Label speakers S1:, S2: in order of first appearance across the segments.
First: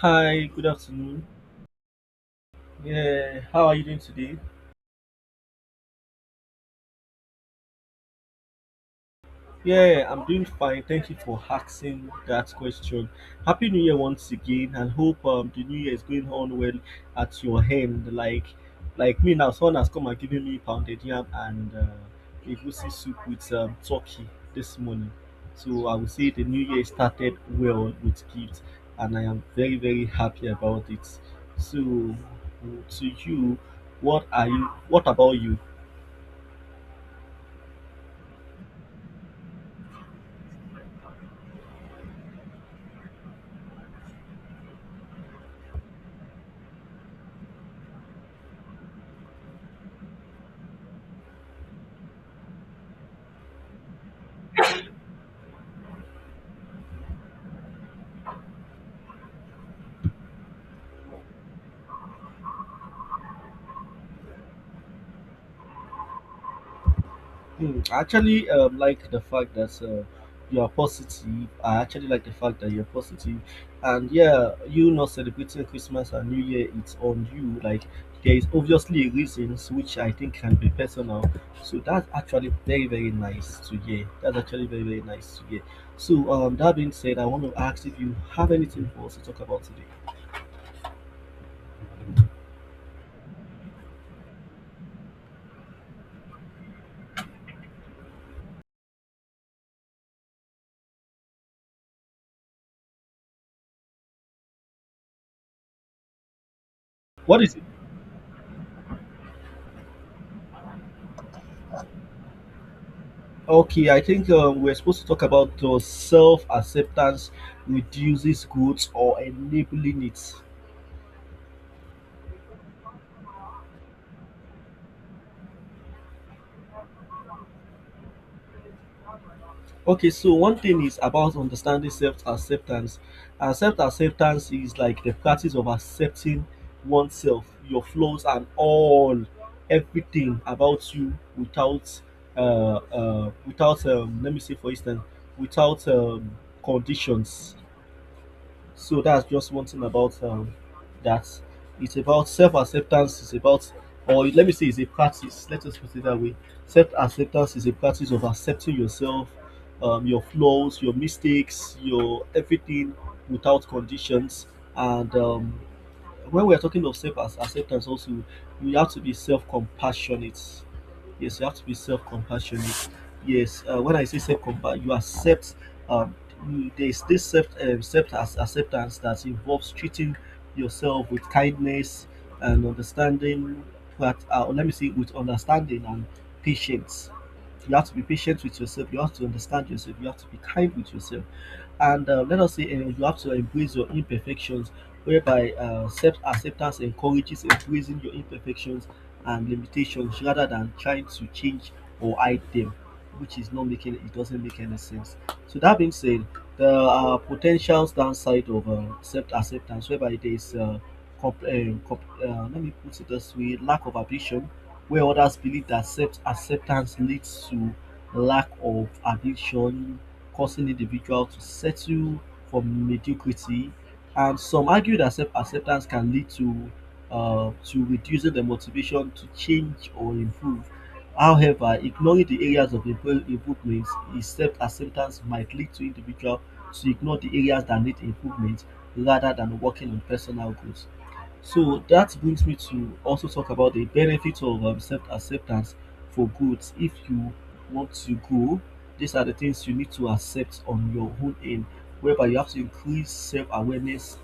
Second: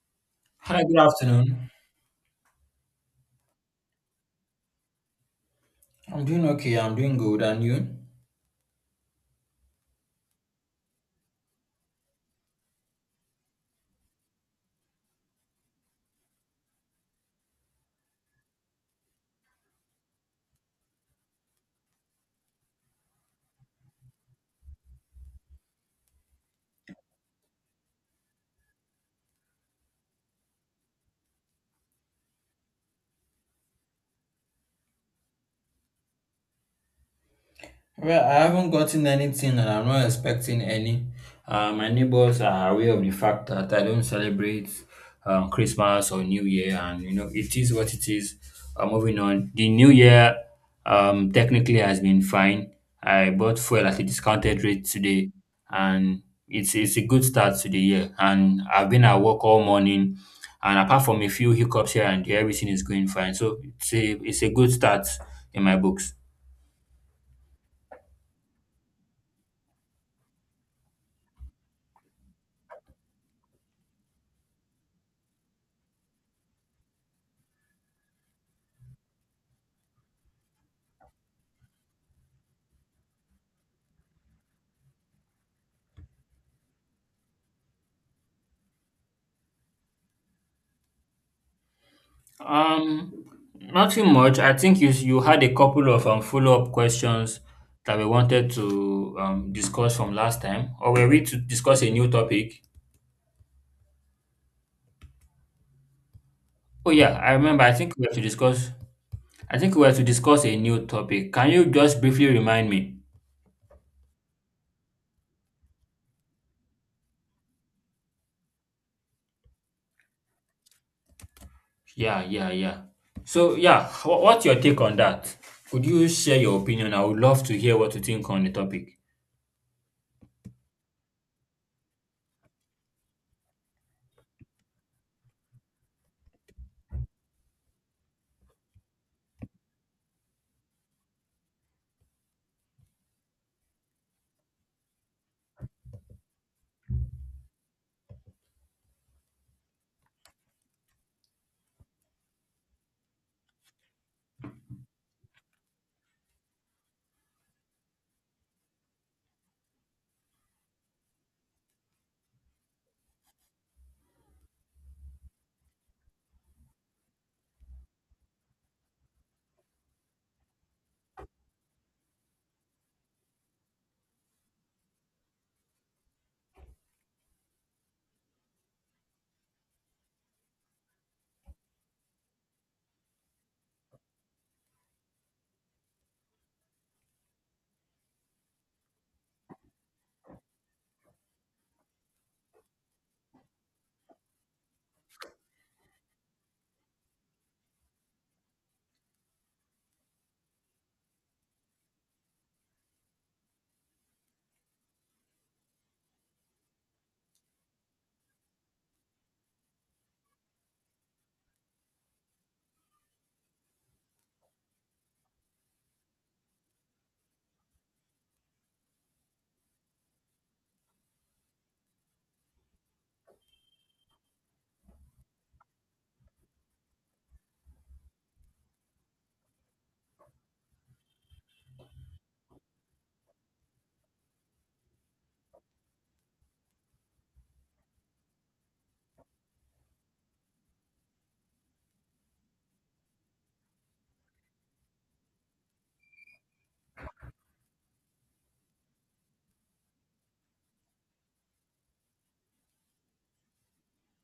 S1: Hi, good
S2: Hi, good
S1: afternoon.
S2: afternoon.
S1: Yeah, how are you doing today?
S2: I'm doing okay. I'm doing good. And you?
S1: Yeah, I'm doing fine. Thank you for asking that question. Happy New Year once again, and hope the New Year is going on well at your end. Like me now, someone has come and given me pounded yam and egusi soup with turkey this morning. So I would say the New Year started well with gifts, and I am very very happy about it. So, to you, what are you? What about you?
S2: Well, I haven't gotten anything and I'm not expecting any. My neighbors are aware of the fact that I don't celebrate Christmas or New Year, and you know, it is what it is. Moving on, the New Year technically has been fine. I bought fuel at a discounted rate today, and it's a good start to the year. And I've been at work all morning, and apart from a few hiccups here and there, everything is going fine. So it's a good start in my books.
S1: Hmm, I actually like the fact that you are positive. I actually like the fact that you're positive, and yeah, you not celebrating Christmas and New Year, it's on you. Like there is obviously reasons which I think can be personal. So that's actually very very nice to hear. That's actually very very nice to hear. So that being said, I want to ask if you have anything for us to talk about today.
S2: Um, Nothing much. I think you had a couple of follow-up questions that we wanted to discuss from last time, or were we to discuss a new topic? Oh yeah, I
S1: What is
S2: remember.
S1: it?
S2: I think we have to discuss. I think we have to discuss a new topic. Can you just briefly remind me?
S1: Okay, I think we're supposed to talk about self acceptance reduces goods or enabling it.
S2: Yeah, yeah, yeah. So yeah, what's your take on that? Could you share your opinion? I would love to hear what you think on the topic.
S1: Okay, so one thing is about understanding self acceptance. And self acceptance is like the practice of accepting oneself, your flaws, and all everything about you without, let me say, for instance, without conditions. So that's just one thing about that. It's about self acceptance, or let me say, it's a practice. Let us put it that way. Self acceptance is a practice of accepting yourself, your flaws, your mistakes, your everything without conditions. And when we are talking of acceptance also, you have to be self-compassionate. Yes, you have to be self-compassionate. Yes, when I say self-compassion, you accept um there is this self acceptance that involves treating yourself with kindness and understanding. But let me see, with understanding and patience. You have to be patient with yourself, you have to understand yourself, you have to be kind with yourself. And let us say you have to embrace your imperfections, whereby self acceptance encourages embracing your imperfections and limitations rather than trying to change or hide them, which is not making it doesn't make any sense. So, that being said, there are potentials downside of self acceptance, whereby there is let me put it this way, lack of ambition, where others believe that self acceptance leads to lack of ambition, causing individuals to settle for mediocrity. And some argue that self acceptance can lead to reducing the motivation to change or improve. However, ignoring the areas of improvement, is self acceptance might lead to individual to ignore the areas that need improvement rather than working on personal growth. So that brings me to also talk about the benefits of self acceptance for growth. If you want to grow, these are the things you need to accept on your own end, whereby you have to increase self awareness.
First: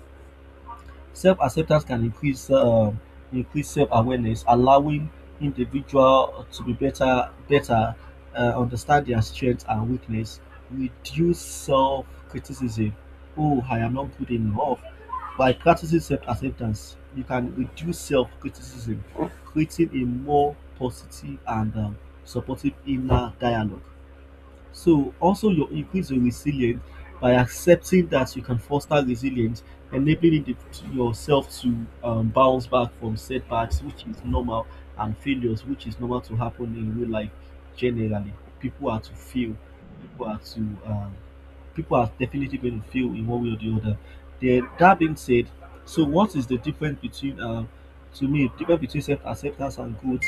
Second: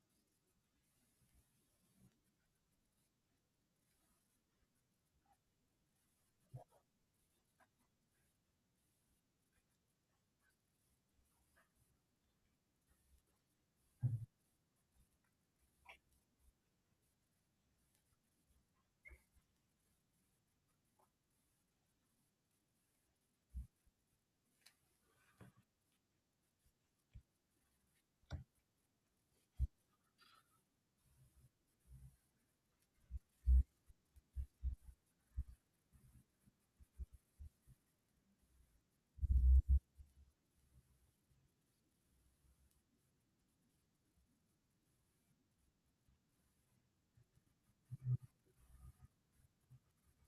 S1: Self-acceptance can increase self-awareness, allowing individual to be better understand their strengths and weakness, reduce self-criticism. Oh, I am not good enough. By practicing self-acceptance, you can reduce self-criticism, creating a more positive and supportive inner dialogue. So also you increase your resilience by accepting that you can foster resilience, enabling it to yourself to bounce back from setbacks, which is normal, and failures, which is normal to happen in real life. Generally, people are to fail, people are to um, people are definitely going to feel in one way or the other. Then that being said, so what is the difference between to me difference between self acceptance and growth?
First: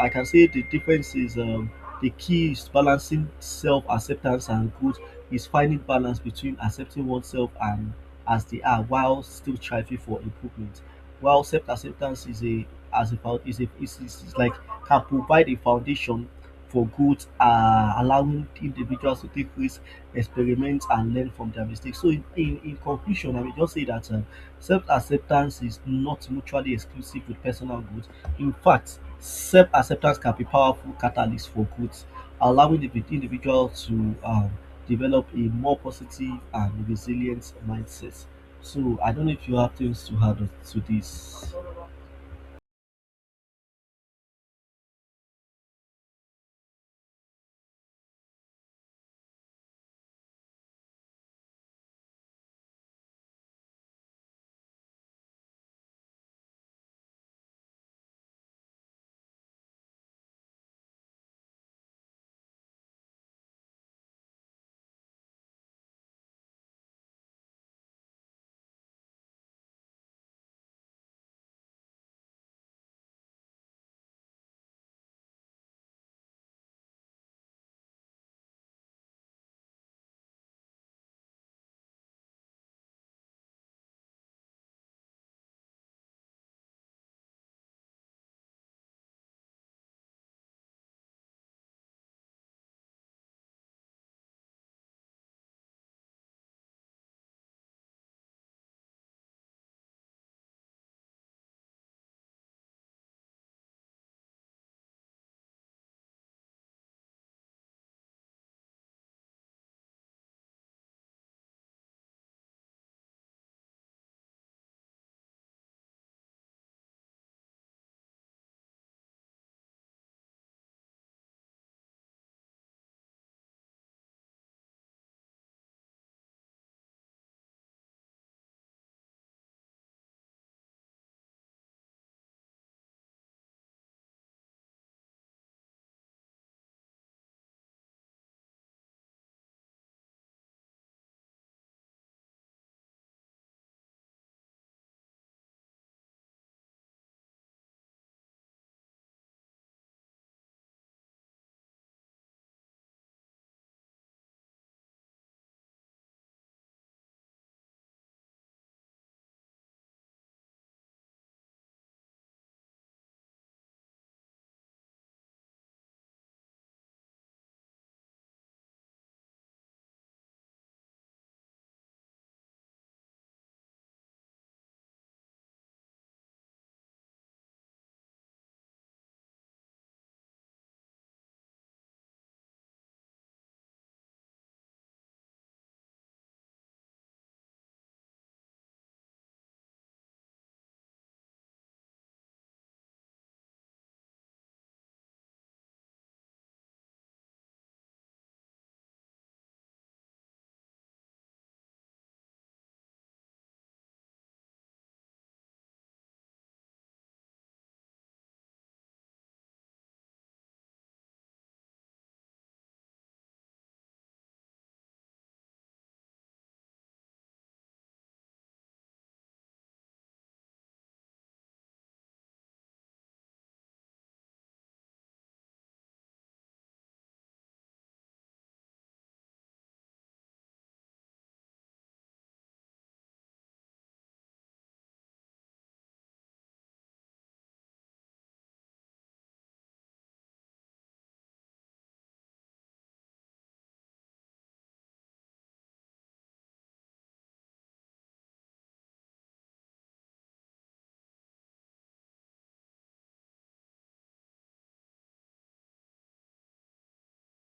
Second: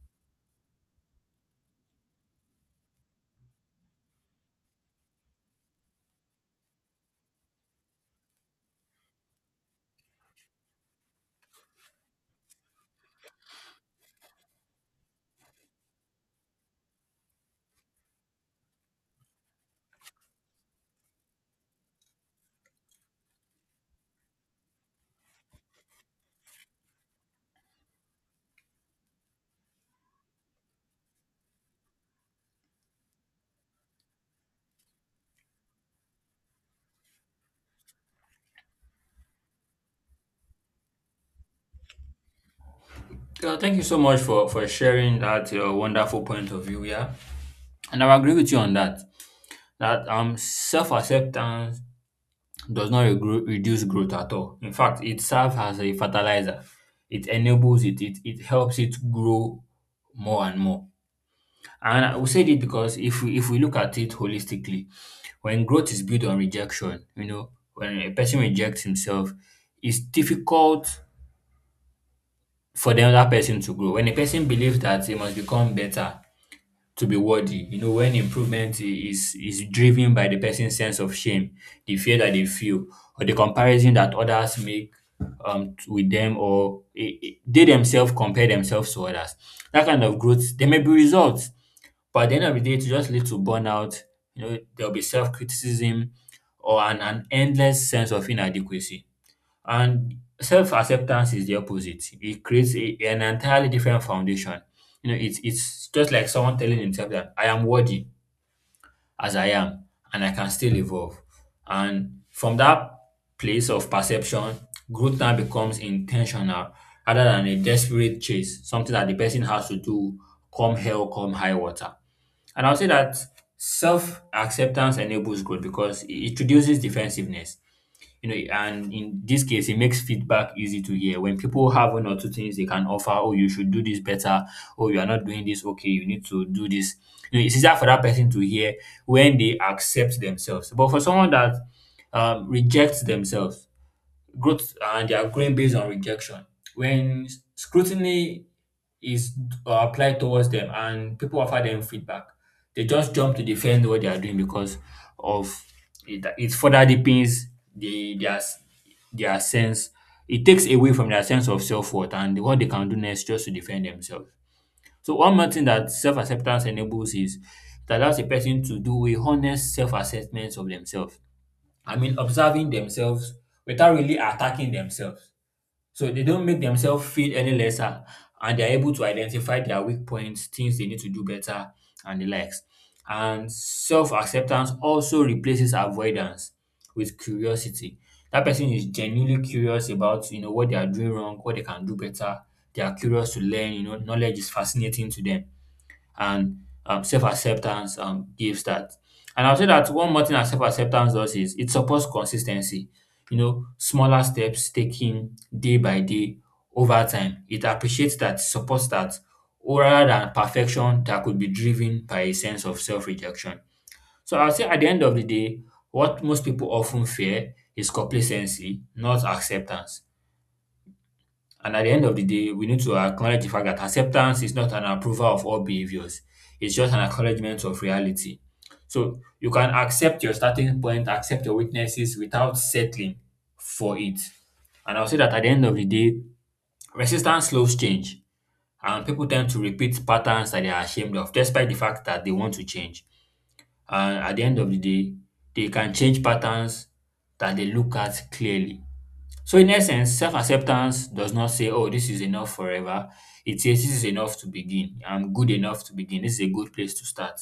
S1: I can say the difference is the key is balancing self acceptance and growth is finding balance between accepting oneself and as they are while still striving for improvement. While self acceptance is a as about is a is, is is like can provide a foundation for growth, allowing individuals to take risks, experiment and learn from their mistakes. So, in conclusion, I will just say that self acceptance is not mutually exclusive with personal growth. In fact, self acceptance can be powerful catalyst for growth, allowing the individual to develop a more positive and resilient mindset. So, I don't know if you have things to add on to this.
S2: Yeah, thank you so much for sharing that your wonderful point of view. Yeah, and I agree with you on that. Self acceptance does not reduce growth at all. In fact, it serves as a fertilizer, it enables it, it helps it grow more and more. And I will say it because if we look at it holistically, when growth is built on rejection, you know, when a person rejects himself, it's difficult for the other person to grow. When a person believes that he must become better, to be worthy. You know, when is driven by the person's sense of shame, the fear that they feel, or the comparison that others make with them, or they themselves compare themselves to others. That kind of growth, there may be results, but at the end of the day, it will just lead to burnout. You know, there'll be self criticism or an endless sense of inadequacy. And self-acceptance is the opposite. It creates an entirely different foundation. You know, it's just like someone telling himself that I am worthy as I am and I can still evolve. And from that place of perception, growth now becomes intentional rather than a desperate chase, something that the person has to do come hell, come high water. And I'll say that self-acceptance enables growth because it reduces defensiveness, you know, and in this case it makes feedback easy to hear when people have one or two things they can offer. Oh, you should do this better. Oh, you are not doing this okay. You need to do this. You know, it's easier for that person to hear when they accept themselves, but for someone that rejects themselves, growth and they are growing based on rejection. When scrutiny is applied towards them and people offer them feedback, they just jump to defend what they are doing because of it further deepens the, their, s- their sense. It takes away from their sense of self worth and what they can do next just to defend themselves. So, one more thing that self acceptance enables is it allows a person to do a honest self assessment of themselves. I mean, observing themselves without really attacking themselves. So they don't make themselves feel any lesser and they're able to identify their weak points, things they need to do better, and the likes. And self acceptance also replaces avoidance with curiosity. That person is genuinely curious about, you know, what they are doing wrong, what they can do better. They are curious to learn. You know, knowledge is fascinating to them and self-acceptance gives that. And I'll say that one more thing that self-acceptance does is it supports consistency. You know, smaller steps taken day by day over time. It appreciates that, supports that, rather than perfection that could be driven by a sense of self-rejection. So I'll say at the end of the day, what most people often fear is complacency, not acceptance. And at the end of the day, we need to acknowledge the fact that acceptance is not an approval of all behaviors. It's just an acknowledgement of reality. So you can accept your starting point, accept your weaknesses without settling for it. And I'll say that at the end of the day, resistance slows change. And people tend to repeat patterns that they are ashamed of, despite the fact that they want to change. And at the end of the day, they can change patterns that they look at clearly. So in essence, self-acceptance does not say, oh, this is enough forever. It says this is enough to begin. I'm good enough to begin. This is a good place to start.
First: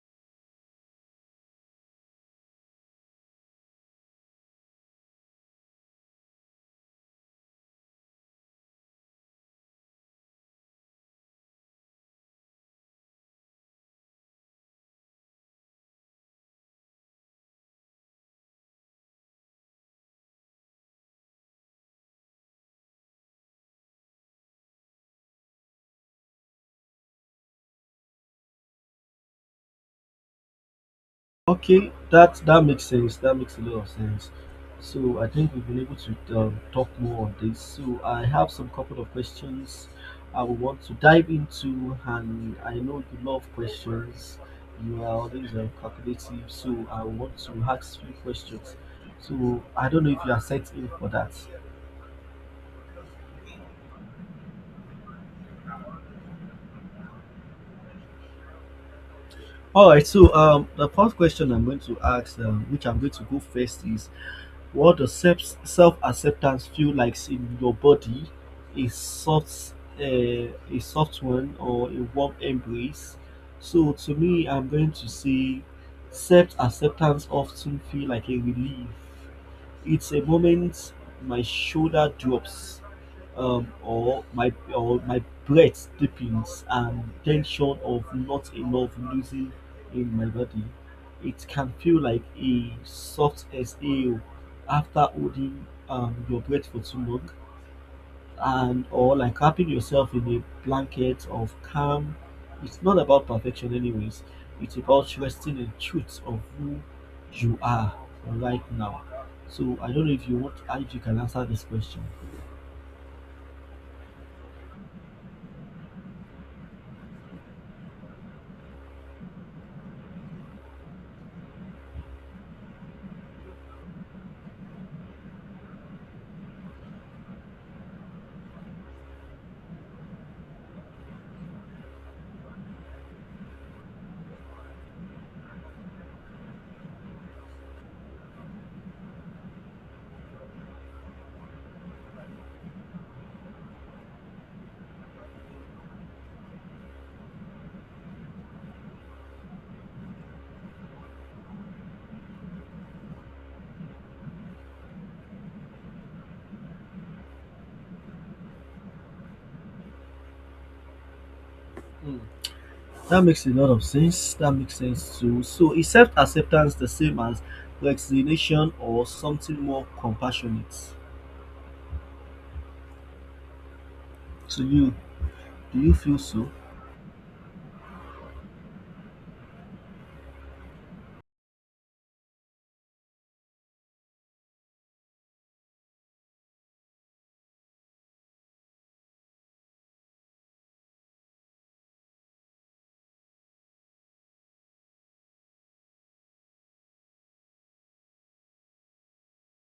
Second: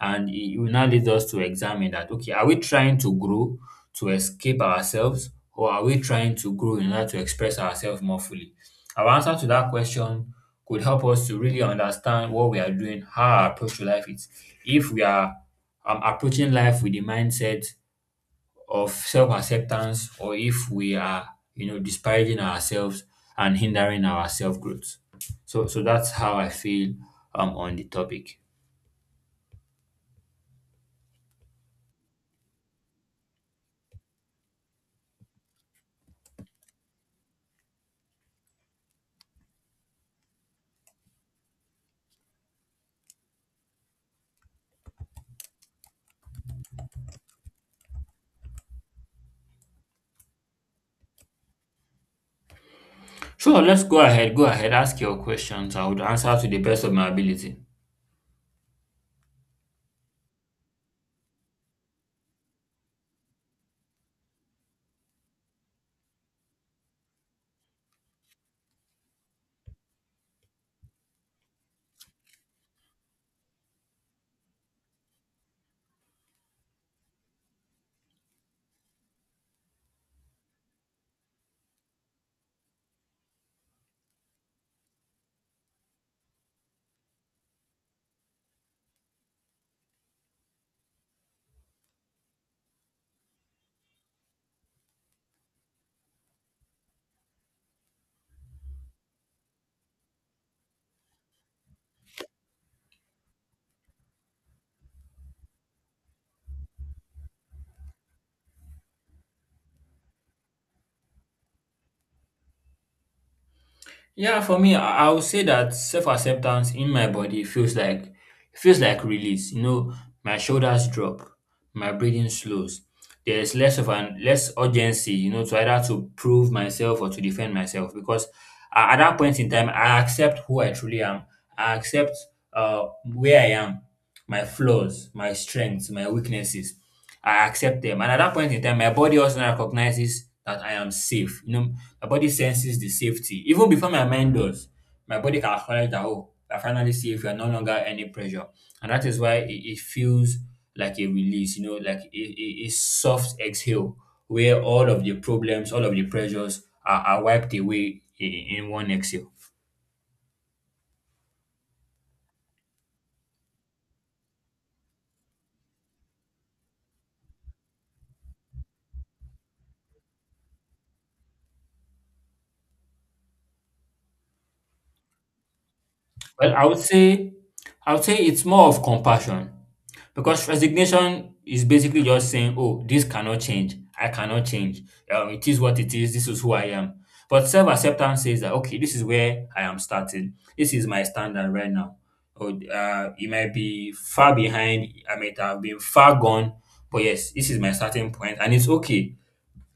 S2: And it will now lead us to examine that, okay, are we trying to grow to escape ourselves or are we trying to grow in order to express ourselves more fully? Our answer to that question could help us to really understand what we are doing, how our approach to life is. If we are approaching life with the mindset of self-acceptance or if we are, you know, disparaging ourselves and hindering our self-growth. So that's how I feel on the topic.
S1: Okay, that that makes sense. That makes a lot of sense. So I think we've been able to talk more on this. So I have some couple of questions I would want to dive into, and I know you love questions. You are always calculative, so I want to ask few questions. So I don't know if you are set in for that.
S2: Sure, let's go ahead. Go ahead, ask your questions. I would answer to the best of my ability.
S1: All right. So the first question I'm going to ask, which I'm going to go first, is what does self-acceptance feel like in your body? A soft, a soft one, or a warm embrace? So to me, I'm going to say self-acceptance often feel like a relief. It's a moment my shoulder drops, or my breath deepens, and tension of not enough losing in my body. It can feel like a soft exhale after holding your breath for too long, and or like wrapping yourself in a blanket of calm. It's not about perfection, anyways. It's about resting in truth of who you are right now. So I don't know if you want, if you can answer this question.
S2: Yeah, for me, I would say that self-acceptance in my body feels like release. You know, my shoulders drop, my breathing slows. There's less of an less urgency, you know, to either to prove myself or to defend myself because at that point in time, I accept who I truly am. I accept where I am, my flaws, my strengths, my weaknesses. I accept them. And at that point in time, my body also recognizes that I am safe. You know, my body senses the safety. Even before my mind does, my body can acknowledge that, oh, I finally safe. You are no longer any pressure. And that is why it feels like a release, you know, like a soft exhale where all of the problems, all of the pressures are wiped away in one exhale.
S1: Mm. That makes a lot of sense. That makes sense too. So is self acceptance the same as resignation or something more compassionate? To you, do you feel so?
S2: Well, I would say it's more of compassion because resignation is basically just saying, "Oh, this cannot change. I cannot change. It is what it is. This is who I am." But self acceptance says that, "Okay, this is where I am starting. This is my standard right now. Or it might be far behind. I might have been far gone, but yes, this is my starting point, and it's okay.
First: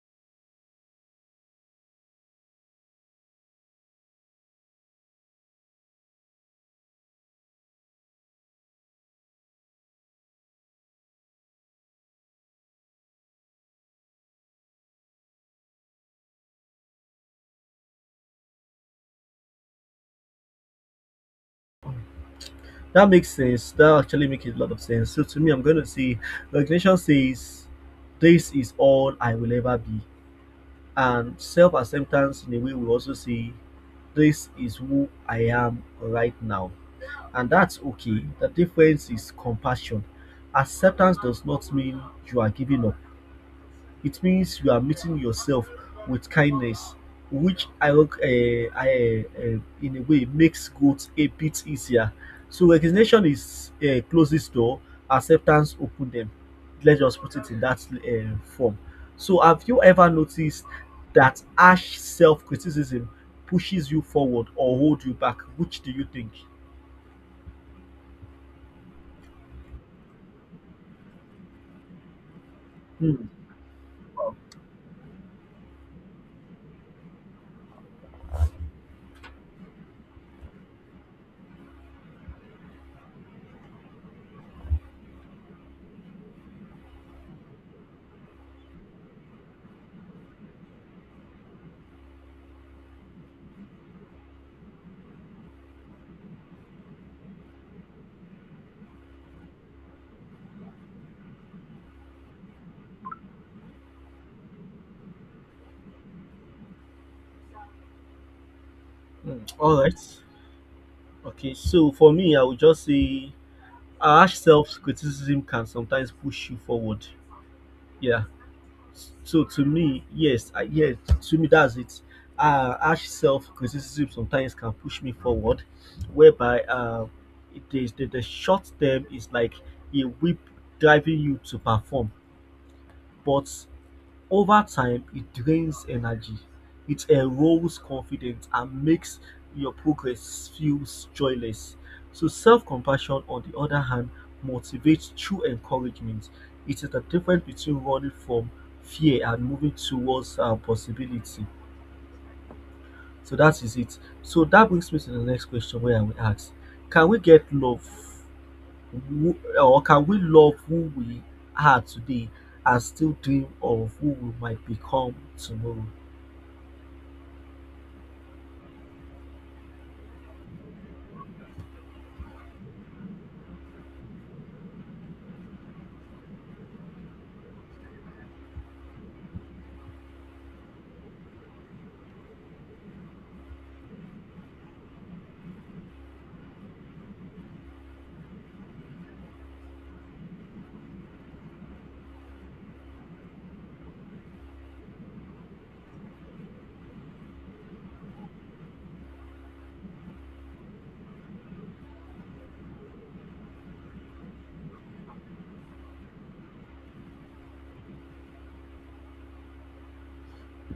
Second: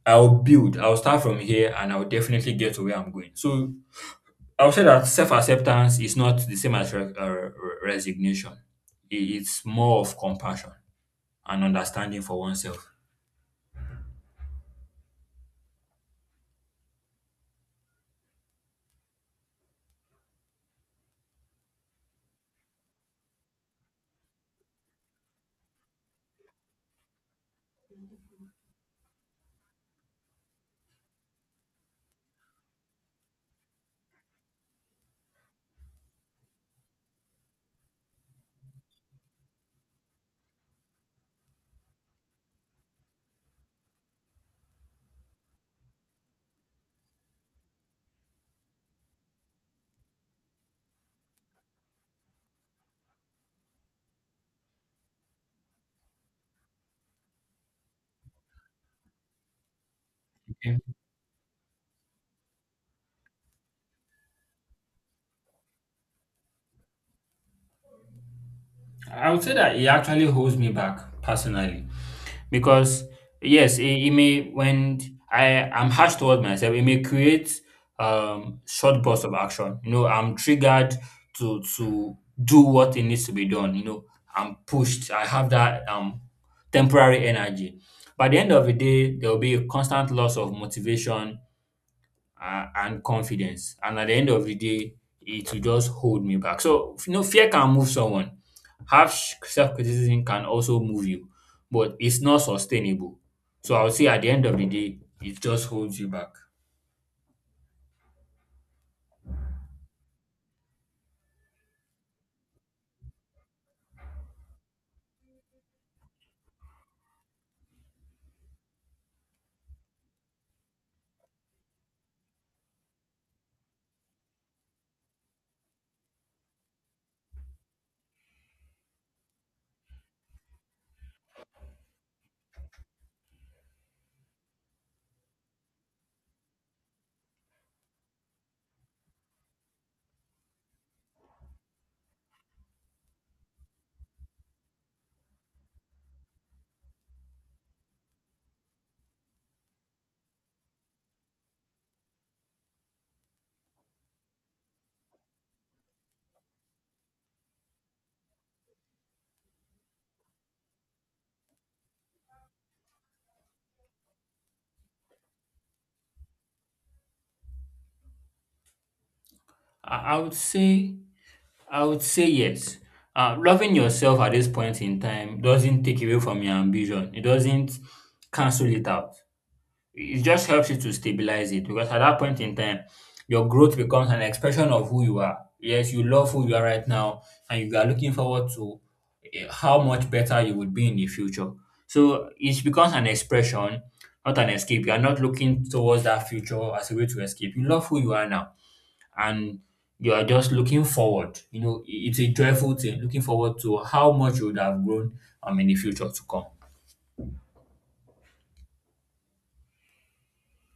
S2: I'll build. I'll start from here, and I'll definitely get to where I'm going." So I would say that self acceptance is not the same as resignation. It's more of compassion and understanding for oneself.
S1: That makes sense. That actually makes a lot of sense. So to me, I'm going to say the recognition says, this is all I will ever be. And self acceptance, in a way, we also say, this is who I am right now. And that's okay. The difference is compassion. Acceptance does not mean you are giving up, it means you are meeting yourself with kindness, which I in a way makes growth a bit easier. So recognition is closes door, acceptance open them. Let's just put it in that form. So have you ever noticed
S2: Okay.
S1: that harsh self-criticism pushes you forward or hold you back? Which do you think?
S2: I would say that it actually holds me back personally, because
S1: Hmm.
S2: yes, it may when I am harsh toward myself, it may create short bursts of action. You know, I'm triggered to do what it needs to be done. You know, I'm pushed. I have that temporary energy. By the end of the day, there will be a constant loss of motivation and confidence. And at the end of the day, it will just hold me back. So, you know, fear can move someone. Harsh self criticism can also move you, but it's not sustainable. So, I would say at the end of the day, it just holds you back.
S1: Mm, all right. Okay, so for me, I would just say our self-criticism can sometimes push you forward. Yeah. So to me, yes, to me that's it. Harsh self-criticism sometimes can push me forward, whereby it is the short term is like a whip driving you to perform, but over time, it drains energy, it erodes confidence and makes your progress feel joyless. So self-compassion, on the other hand, motivates true encouragement. It is the difference between running from fear and moving towards possibility. So that is it. So that brings me to the next question where I will ask, can we get love who, can we love who we are today and still dream of who we might become tomorrow?
S2: I would say, yes. Loving yourself at this point in time doesn't take away from your ambition. It doesn't cancel it out. It just helps you to stabilize it because at that point in time, your growth becomes an expression of who you are. Yes, you love who you are right now, and you are looking forward to how much better you would be in the future. So it becomes an expression, not an escape. You are not looking towards that future as a way to escape. You love who you are now, and you are just looking forward. You know, it's a joyful thing, looking forward to how much you would have grown in the future to come.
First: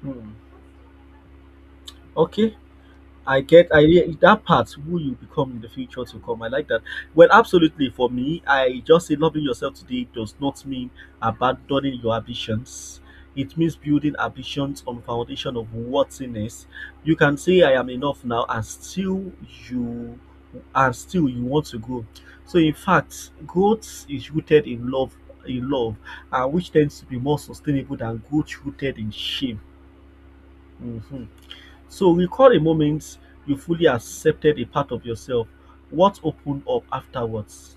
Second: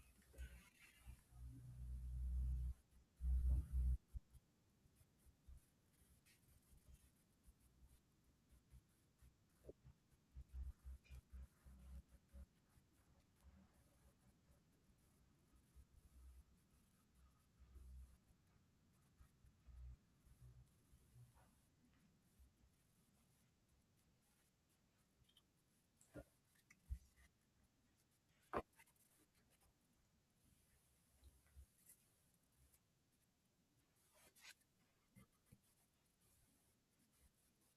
S1: Hmm. Okay, I get I re- that part who you become in the future to come. I like that. Well, absolutely. For me, I just say loving yourself today does not mean abandoning your ambitions. It means building ambitions on foundation of worthiness. You can say I am enough now, and you still you want to grow. So, in fact, growth is rooted in love, and which tends to be more sustainable than growth rooted in shame. Mhm. So recall a moment you fully accepted a part of yourself. What opened up afterwards?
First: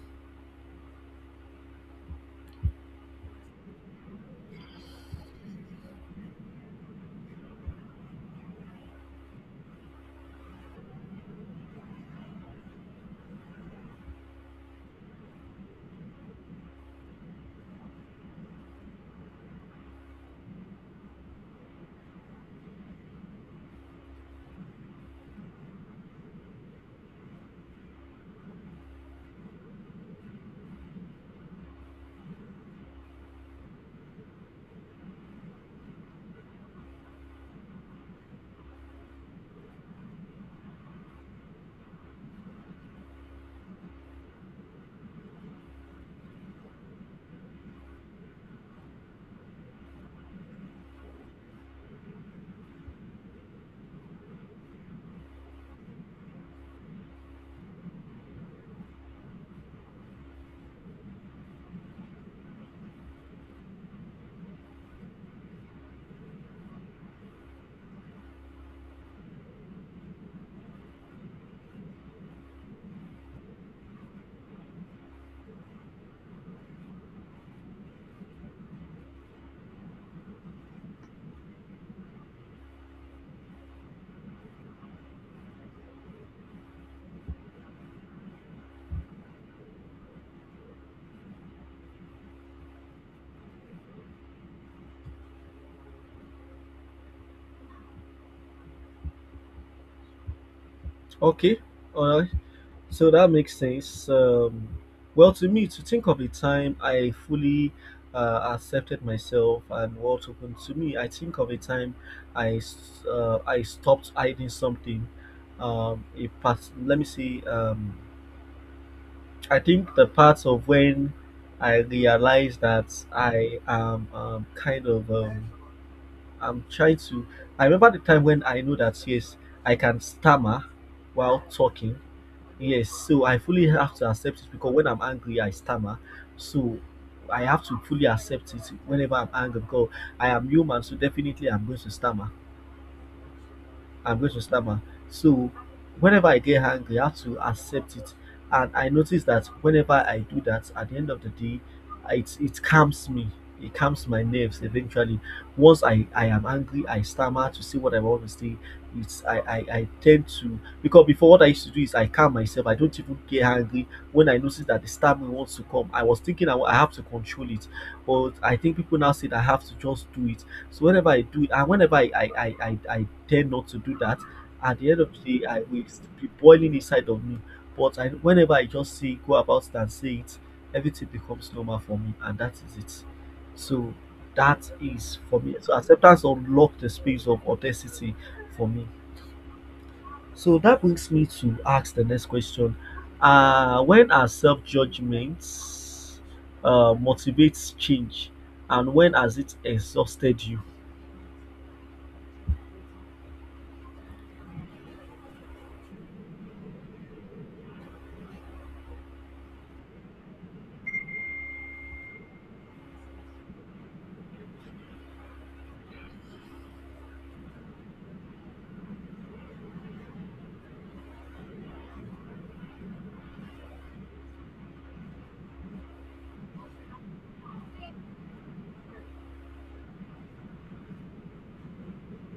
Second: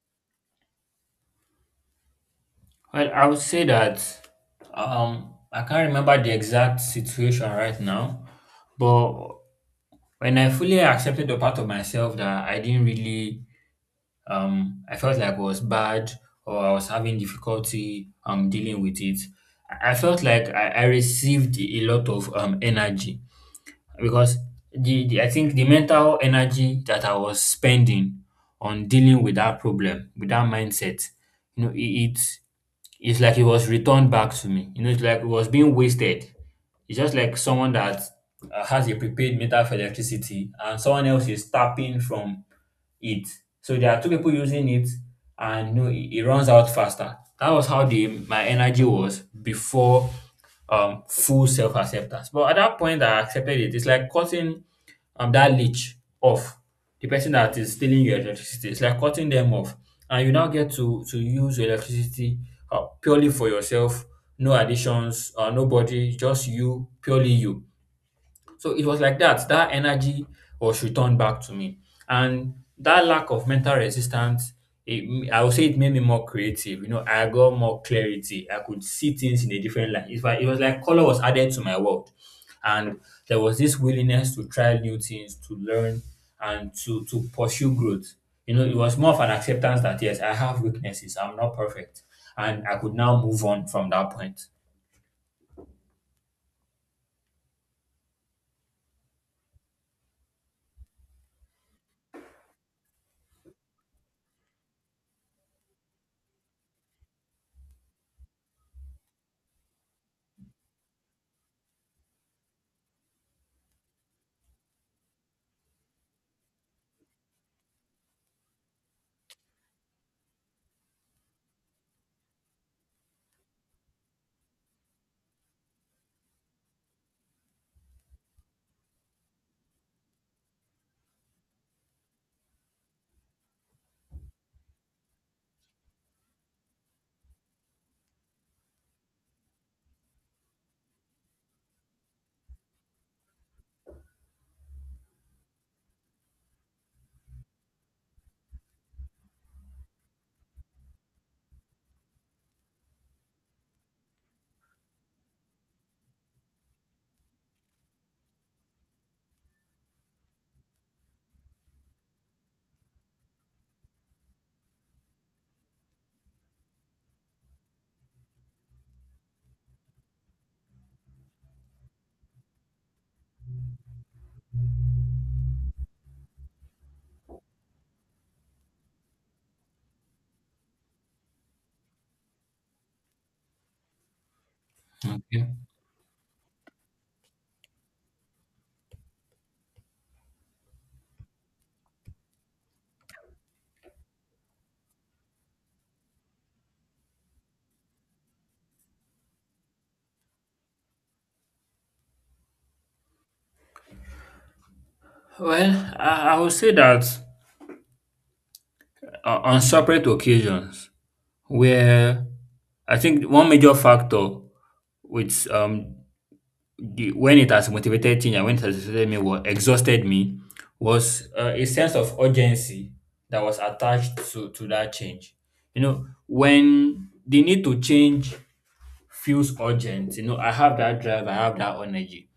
S2: Well, I would say that I can't remember the exact situation right now, but when I fully accepted the part of myself that I didn't really, I felt like it was bad, or I was having difficulty dealing with it, I felt like I received a lot of energy, because the I think the mental energy that I was spending on dealing with that problem, with that mindset, you know, it it's like it was returned back to me. You know, it's like it was being wasted. It's just like someone that has a prepaid meter for electricity and someone else is tapping from it. So there are two people using it, and you know, it runs out faster. That was how the my energy was before full self acceptance. But at that point I accepted it. It's like cutting that leech off, the person that is stealing your electricity. It's like cutting them off, and you now get to use your electricity purely for yourself, no additions, nobody, just you, purely you. So it was like that. That energy was returned back to me. And that lack of mental resistance, I would say it made me more creative. You know, I got more clarity. I could see things in a different light. If I, it was like color was added to my world. And there was this willingness to try new things, to learn, and to pursue growth. You know, it was more of an acceptance that, yes, I have weaknesses. I'm not perfect. And I could now move on from that point.
S1: Okay, all right. So that makes sense. Well, to me, to think of a time I fully accepted myself and what opened to me, I think of a time I stopped hiding something. A part. Let me see. I think the part of when I realized that I am kind of. I'm trying to. I remember the time when I know that yes, I can stammer while talking. Yes, so I fully have to accept it because when I'm angry, I stammer. So I have to fully accept it whenever I'm angry because I am human, so definitely I'm going to stammer. I'm going to stammer. So whenever I get angry, I have to accept it. And I notice that whenever I do that, at the end of the day, it calms me. It calms my nerves eventually. Once I am angry, I stammer to say what I want to say. It's I tend to because before what I used to do is I calm myself. I don't even get angry when I notice that the stammering wants to come. I was thinking I have to control it, but I think people now say that I have to just do it so whenever I do it, and whenever I tend not to do that, at the end of the day, I will still be boiling inside of me. But I, whenever I just say go about it and say it, everything becomes normal for me, and that is it. So that is for
S2: Okay.
S1: me. So acceptance unlocked the space of authenticity for me. So that brings me to ask the next question. When are self judgments motivates change, and when has it exhausted you?
S2: Well, I would say that on separate occasions where I think one major factor, which when it has motivated me and when it has motivated me was exhausted me was a sense of urgency that was attached to that change. You know, when the need to change feels urgent, you know, I have that drive, I have that energy.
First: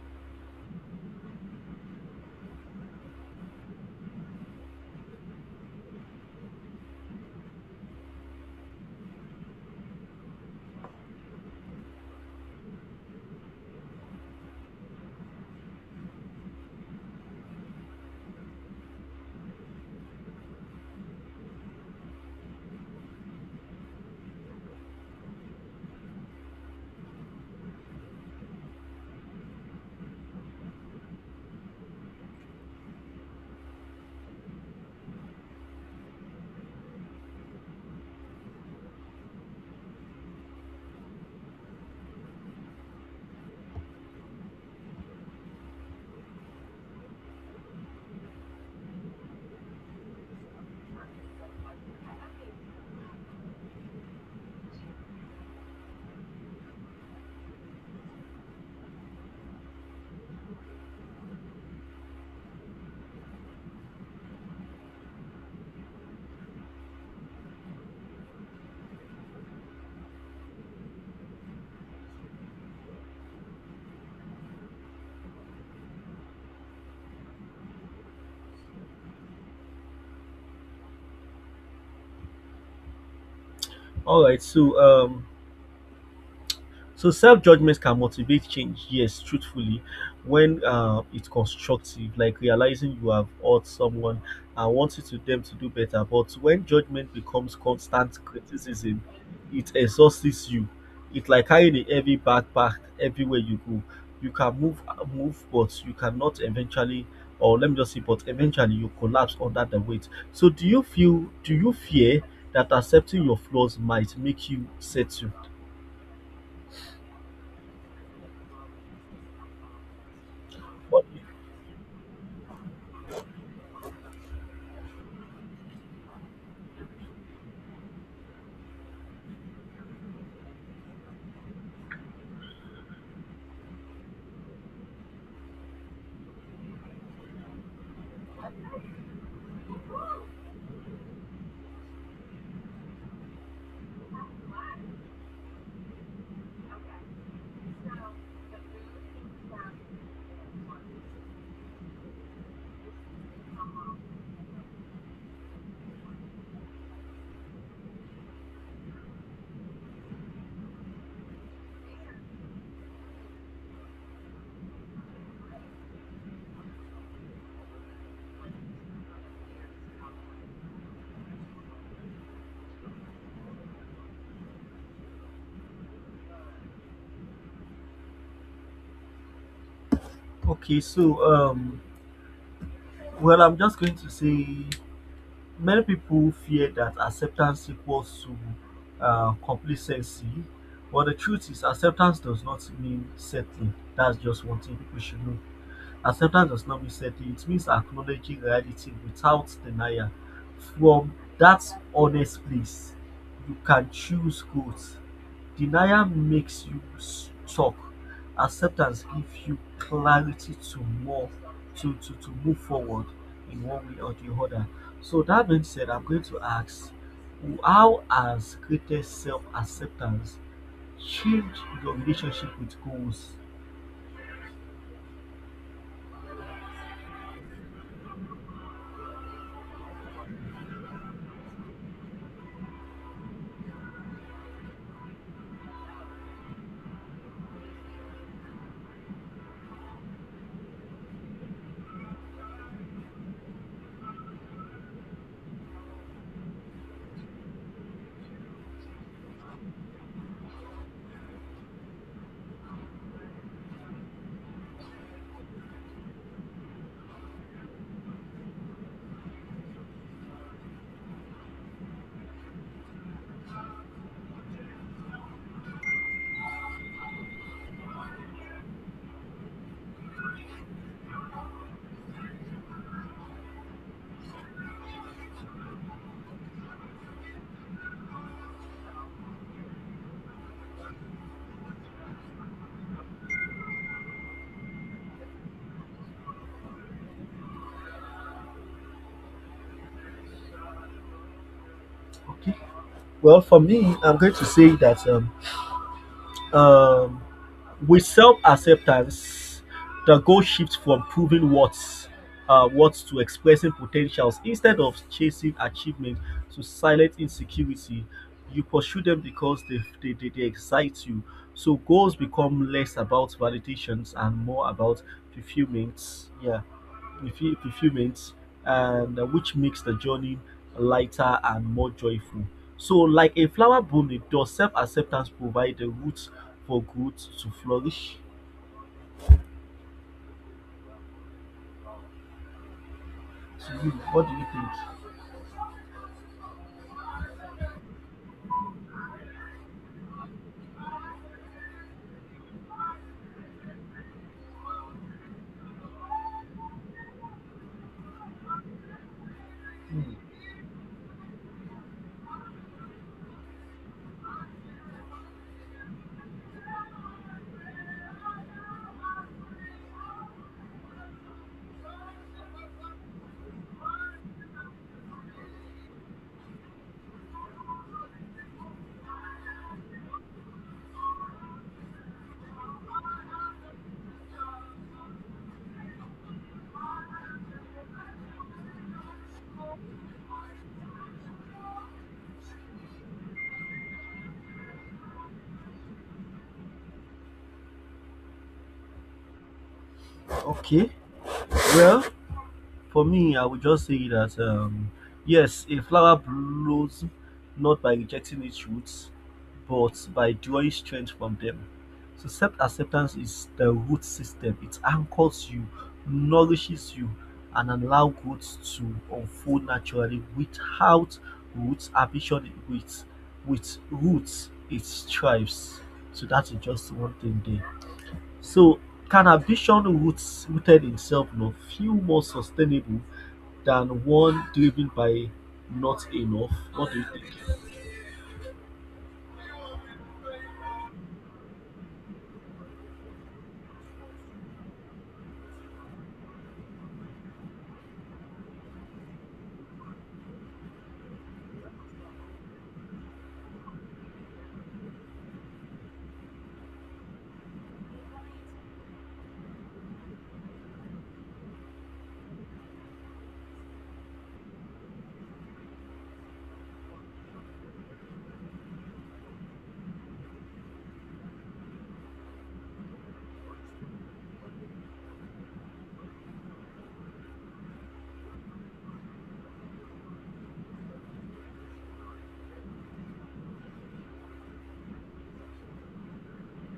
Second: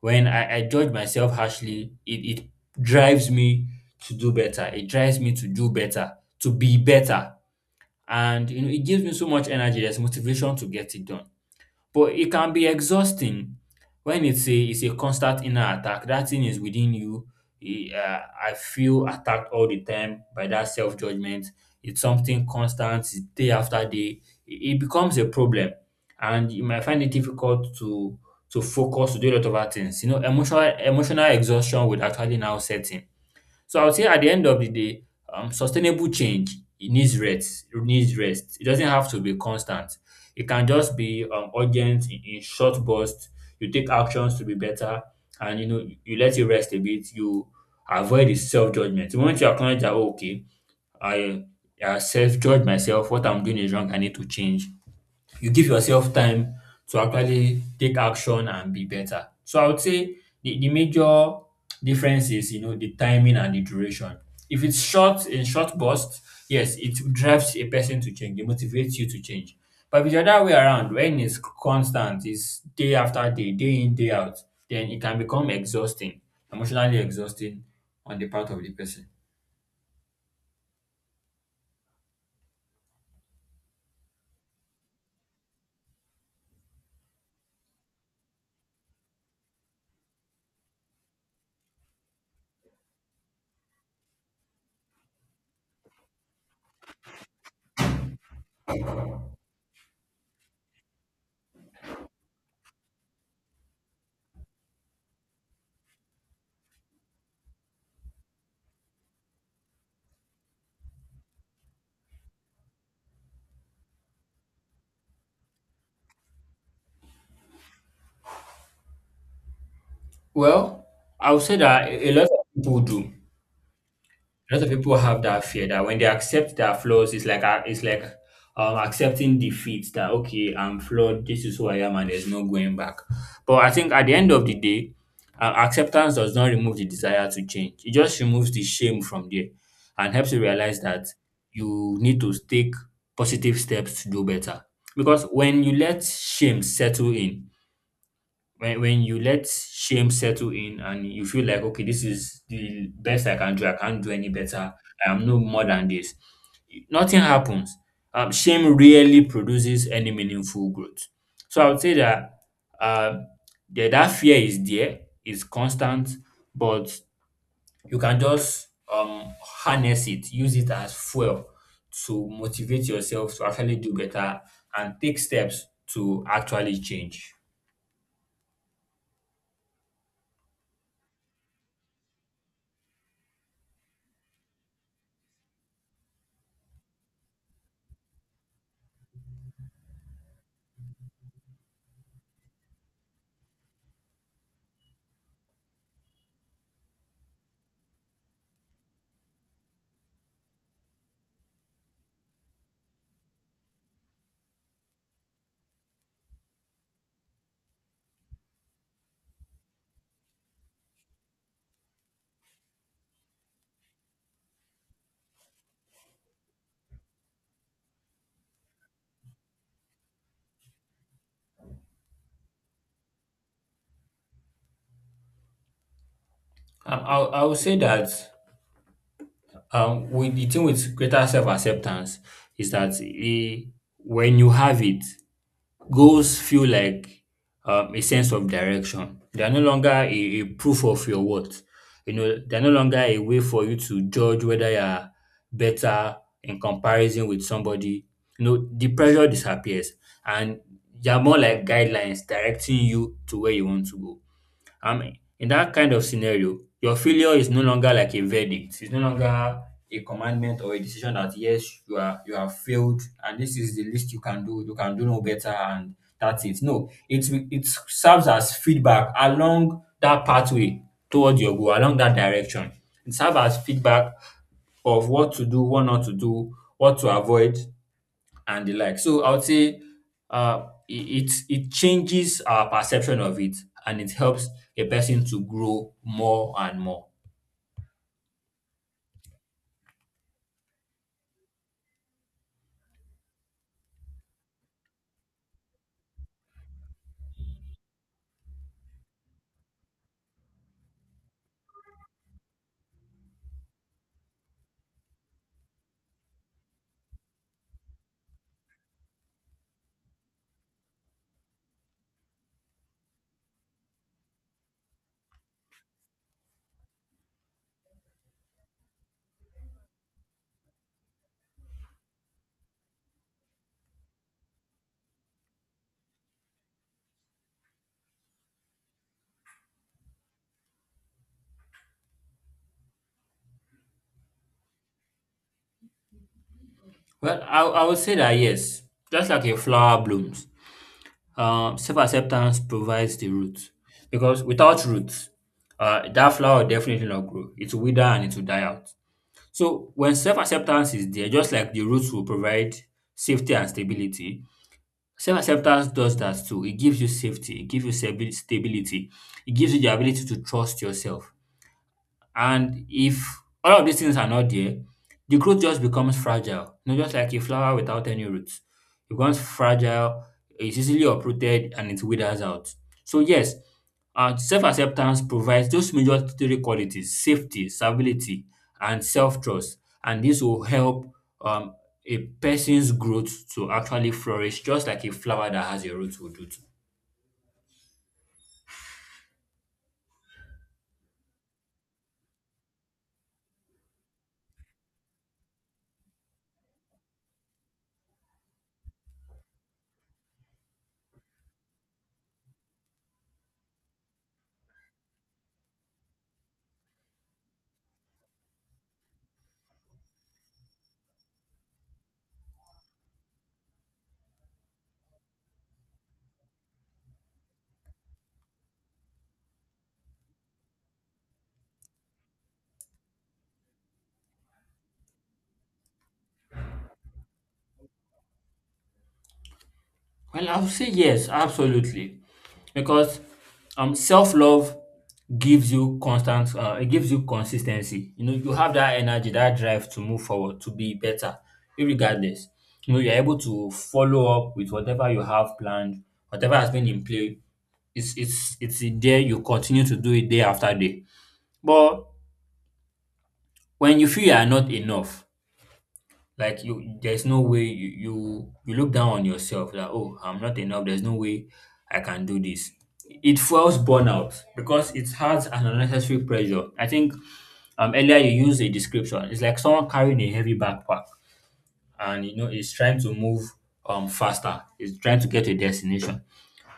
S2: When I judge myself harshly, it drives me to do better. It drives me to do better, to be better, and you know it gives me so much energy. There's motivation to get it done, but it can be exhausting when it's a constant inner attack. That thing is within you. Eh, uh, I feel attacked all the time by that self-judgment. It's something constant, it's day after day. It becomes a problem, and you might find it difficult to focus, to do a lot of other things. You know, emotional exhaustion would actually now set in. So I would say at the end of the day, sustainable change, it needs rest. It needs rest. It doesn't have to be constant. It can just be urgent in short bursts. You take actions to be better, and you know you let it rest a bit. You avoid the self judgment. The moment you acknowledge that, oh, okay, I, I self judge myself, what I'm doing is wrong, I need to change, you give yourself time to actually take action and be better. So I would say the major difference is, you know, the timing and the duration. If it's short, in short bursts, yes, it drives a person to change, it motivates you to change. But if it's the other way around, when it's constant, it's day after day, day in, day out, then it can become exhausting, emotionally exhausting on the part of the person.
S1: All right. So self judgments can motivate change, yes, truthfully, when it's constructive, like realizing you have hurt someone and wanting to them to do better. But when judgment becomes constant criticism, it exhausts you. It's like carrying a heavy backpack everywhere you go. You can move, but you cannot eventually, or let me just say, but eventually you collapse under the weight. So do you feel? Do you fear that accepting your flaws might make you settle?
S2: Well, I would say that a lot of people do. A lot of people have that fear that when they accept their flaws, it's like accepting defeat. That, okay, I'm flawed, this is who I am, and there's no going back. But I think at the end of the day, acceptance does not remove the desire to change. It just removes the shame from there, and helps you realize that you need to take positive steps to do better. Because when you let shame settle in, when you let shame settle in and you feel like, okay, this is the best I can do, I can't do any better, I am no more than this, nothing happens. Shame rarely produces any meaningful growth. So I would say that uh, yeah, that fear is there, it's constant. But you can just harness it, use it as fuel to motivate yourself to actually do better and take steps to actually change.
S1: Okay, I'm just going to say many people fear that acceptance equals to complacency, but the truth is, acceptance does not mean settling. That's just one thing people should know. Acceptance does not mean settling, it means acknowledging reality without denial. From that honest place, you can choose growth. Denial makes you stuck; acceptance gives you clarity to move to move forward in one way or the other. So that being said, I'm going to ask how has greater self-acceptance changed your relationship with goals?
S2: I would say that with the thing with greater self-acceptance is that, when you have it, goals feel like a sense of direction. They are no longer a proof of your worth. You know, they're no longer a way for you to judge whether you are better in comparison with somebody. You know, the pressure disappears, and they are more like guidelines directing you to where you want to go. Um, in that kind of scenario, your failure is no longer like a verdict. It's no longer a commandment or a decision that, yes, you have failed and this is the least you can do. You can do no better and that's it. No, it serves as feedback along that pathway towards your goal, along that direction. It serves as feedback of what to do, what not to do, what to avoid, and the like. So I would say it changes our perception of it, and it helps a person to grow more and more.
S1: Okay. Well, for me, I'm going to say that um, with self-acceptance, the goal shifts from proving what's to expressing potentials. Instead of chasing achievement to silence insecurity, you pursue them because they excite you. So goals become less about validations and more about fulfillment. Yeah. A few minutes, and which makes the journey lighter and more joyful. So, like a flower blooming, does self acceptance provide the roots for growth to flourish? To you, what do you think?
S2: Well, I would say that yes, just like a flower blooms, self acceptance provides the root, because without roots, that flower will definitely not grow. It will wither and it will die out. So when self acceptance is there, just like the roots will provide safety and stability, self-acceptance does that too. It gives you safety, it gives you stability, it gives you the ability to trust yourself. And if all of these things are not there, the growth just becomes fragile. You know, just like a flower without any roots. It becomes fragile, it's easily uprooted, and it withers out. So, yes, self acceptance provides those major three qualities: safety, stability, and self trust. And this will help um, a person's growth to actually flourish, just like a flower that has a root will do.
S1: Okay, well, for me, I would just say that yes, a flower blows not by rejecting its roots, but by drawing strength from them. So self acceptance is the root system. It anchors you, nourishes you, and allows growth to unfold naturally without roots, ambition with roots it thrives. So that's just one thing there. So can ambition roots rooted in self love feel more sustainable than one driven by not enough. What do you think?
S2: Well, I would say yes, absolutely, because self love gives you constant, it gives you consistency. You know, you have that energy, that drive to move forward, to be better, regardless. You know, you're able to follow up with whatever you have planned, whatever has been in play. It's in there. You continue to do it day after day. But when you feel you are not enough, like you, there's no way you look down on yourself, that, oh, I'm not enough, there's no way I can do this. It fuels burnout because it has an unnecessary pressure. I think earlier you used a description: it's like someone carrying a heavy backpack, and you know it's trying to move faster, it's trying to get to a destination.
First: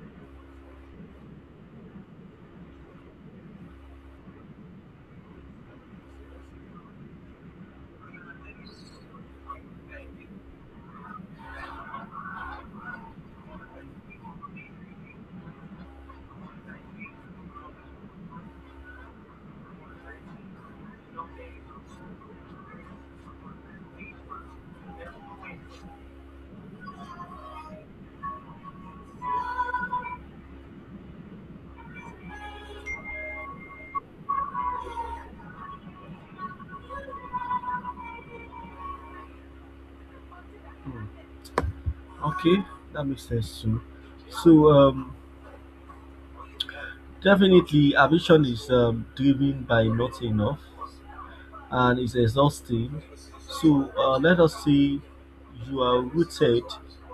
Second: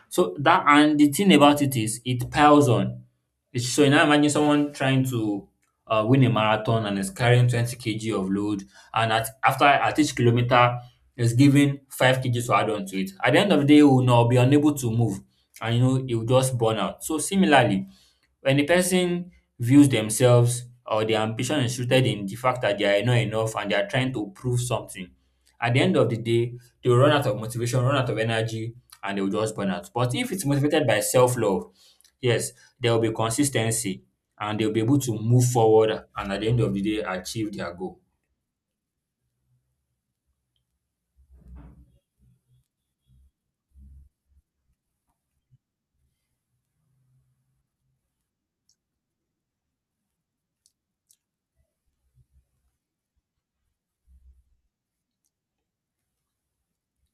S2: So that, and the thing about it is, it piles on. So now imagine someone trying to win a marathon and is carrying 20 kg of load, and after at each kilometer is giving 5 kg to add on to it. At the end of the day, he will not be unable to move, and you know, he will just burn out. So similarly, when a person views themselves or their ambition is rooted in the fact that they are not enough and they are trying to prove something, at the end of the day, they will run out of motivation, run out of energy, and they will just burn out. But if it's motivated by self love, yes, there will be consistency, and they'll be able to move forward and at the end of the day achieve their goal.
S1: Okay, that makes sense too. So definitely, ambition is driven by not enough, and it's exhausting. So let us say you are rooted,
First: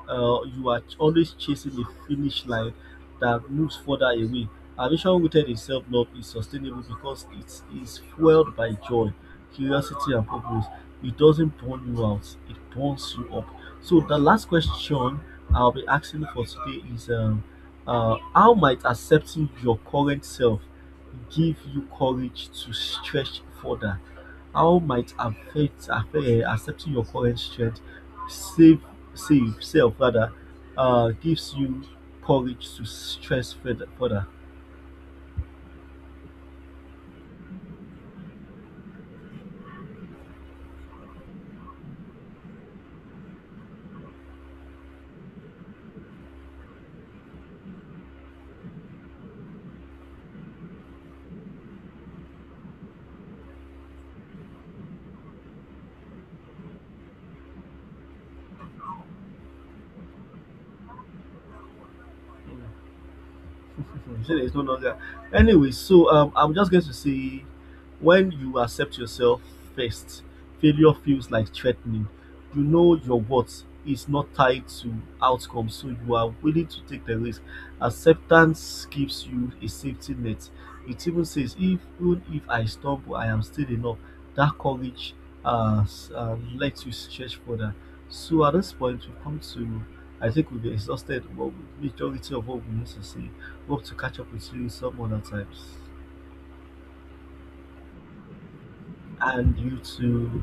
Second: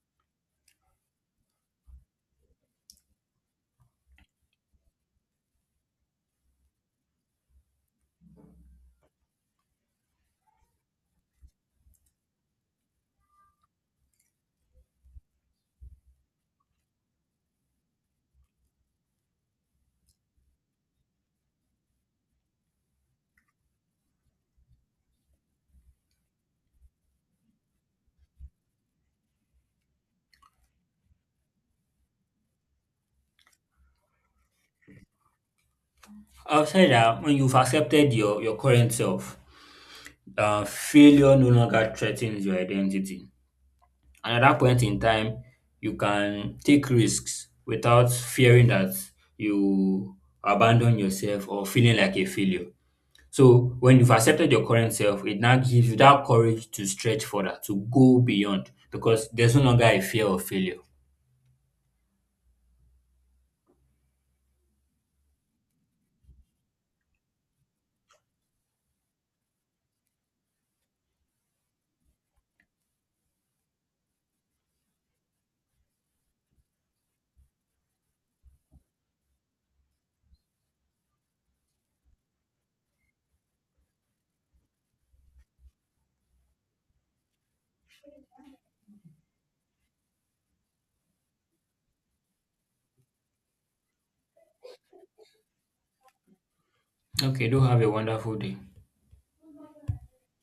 S1: you are always chasing a finish line that moves further away. Ambition rooted in self love is sustainable because it is fueled by joy, curiosity, and purpose. It doesn't burn you out, it burns you up. So, the last question I'll be asking for today is how might accepting your current self give you courage to stretch further? How might affect affair accepting your current strength, save save self rather, gives you courage to stress further.
S2: I've said that when you've accepted your current self, failure no longer threatens your identity. And at that point in time, you can take risks without fearing that you abandon yourself or feeling like a failure. So when you've accepted your current self, it now gives you that courage to stretch further, to go beyond, because there's no longer a fear of failure.
S1: You say there's no longer. Anyway, so I'm just going to say when you accept yourself first, failure feels like threatening. You know your worth is not tied to outcomes, so you are willing to take the risk. Acceptance gives you a safety net. It even says, if even if I stumble, I am still enough. That courage lets you stretch further. So at this point, we come to, I think we've exhausted what we- majority of what we need to say. Hope to catch up with you some other times.
S2: Okay, do have a wonderful day.
S1: And you too.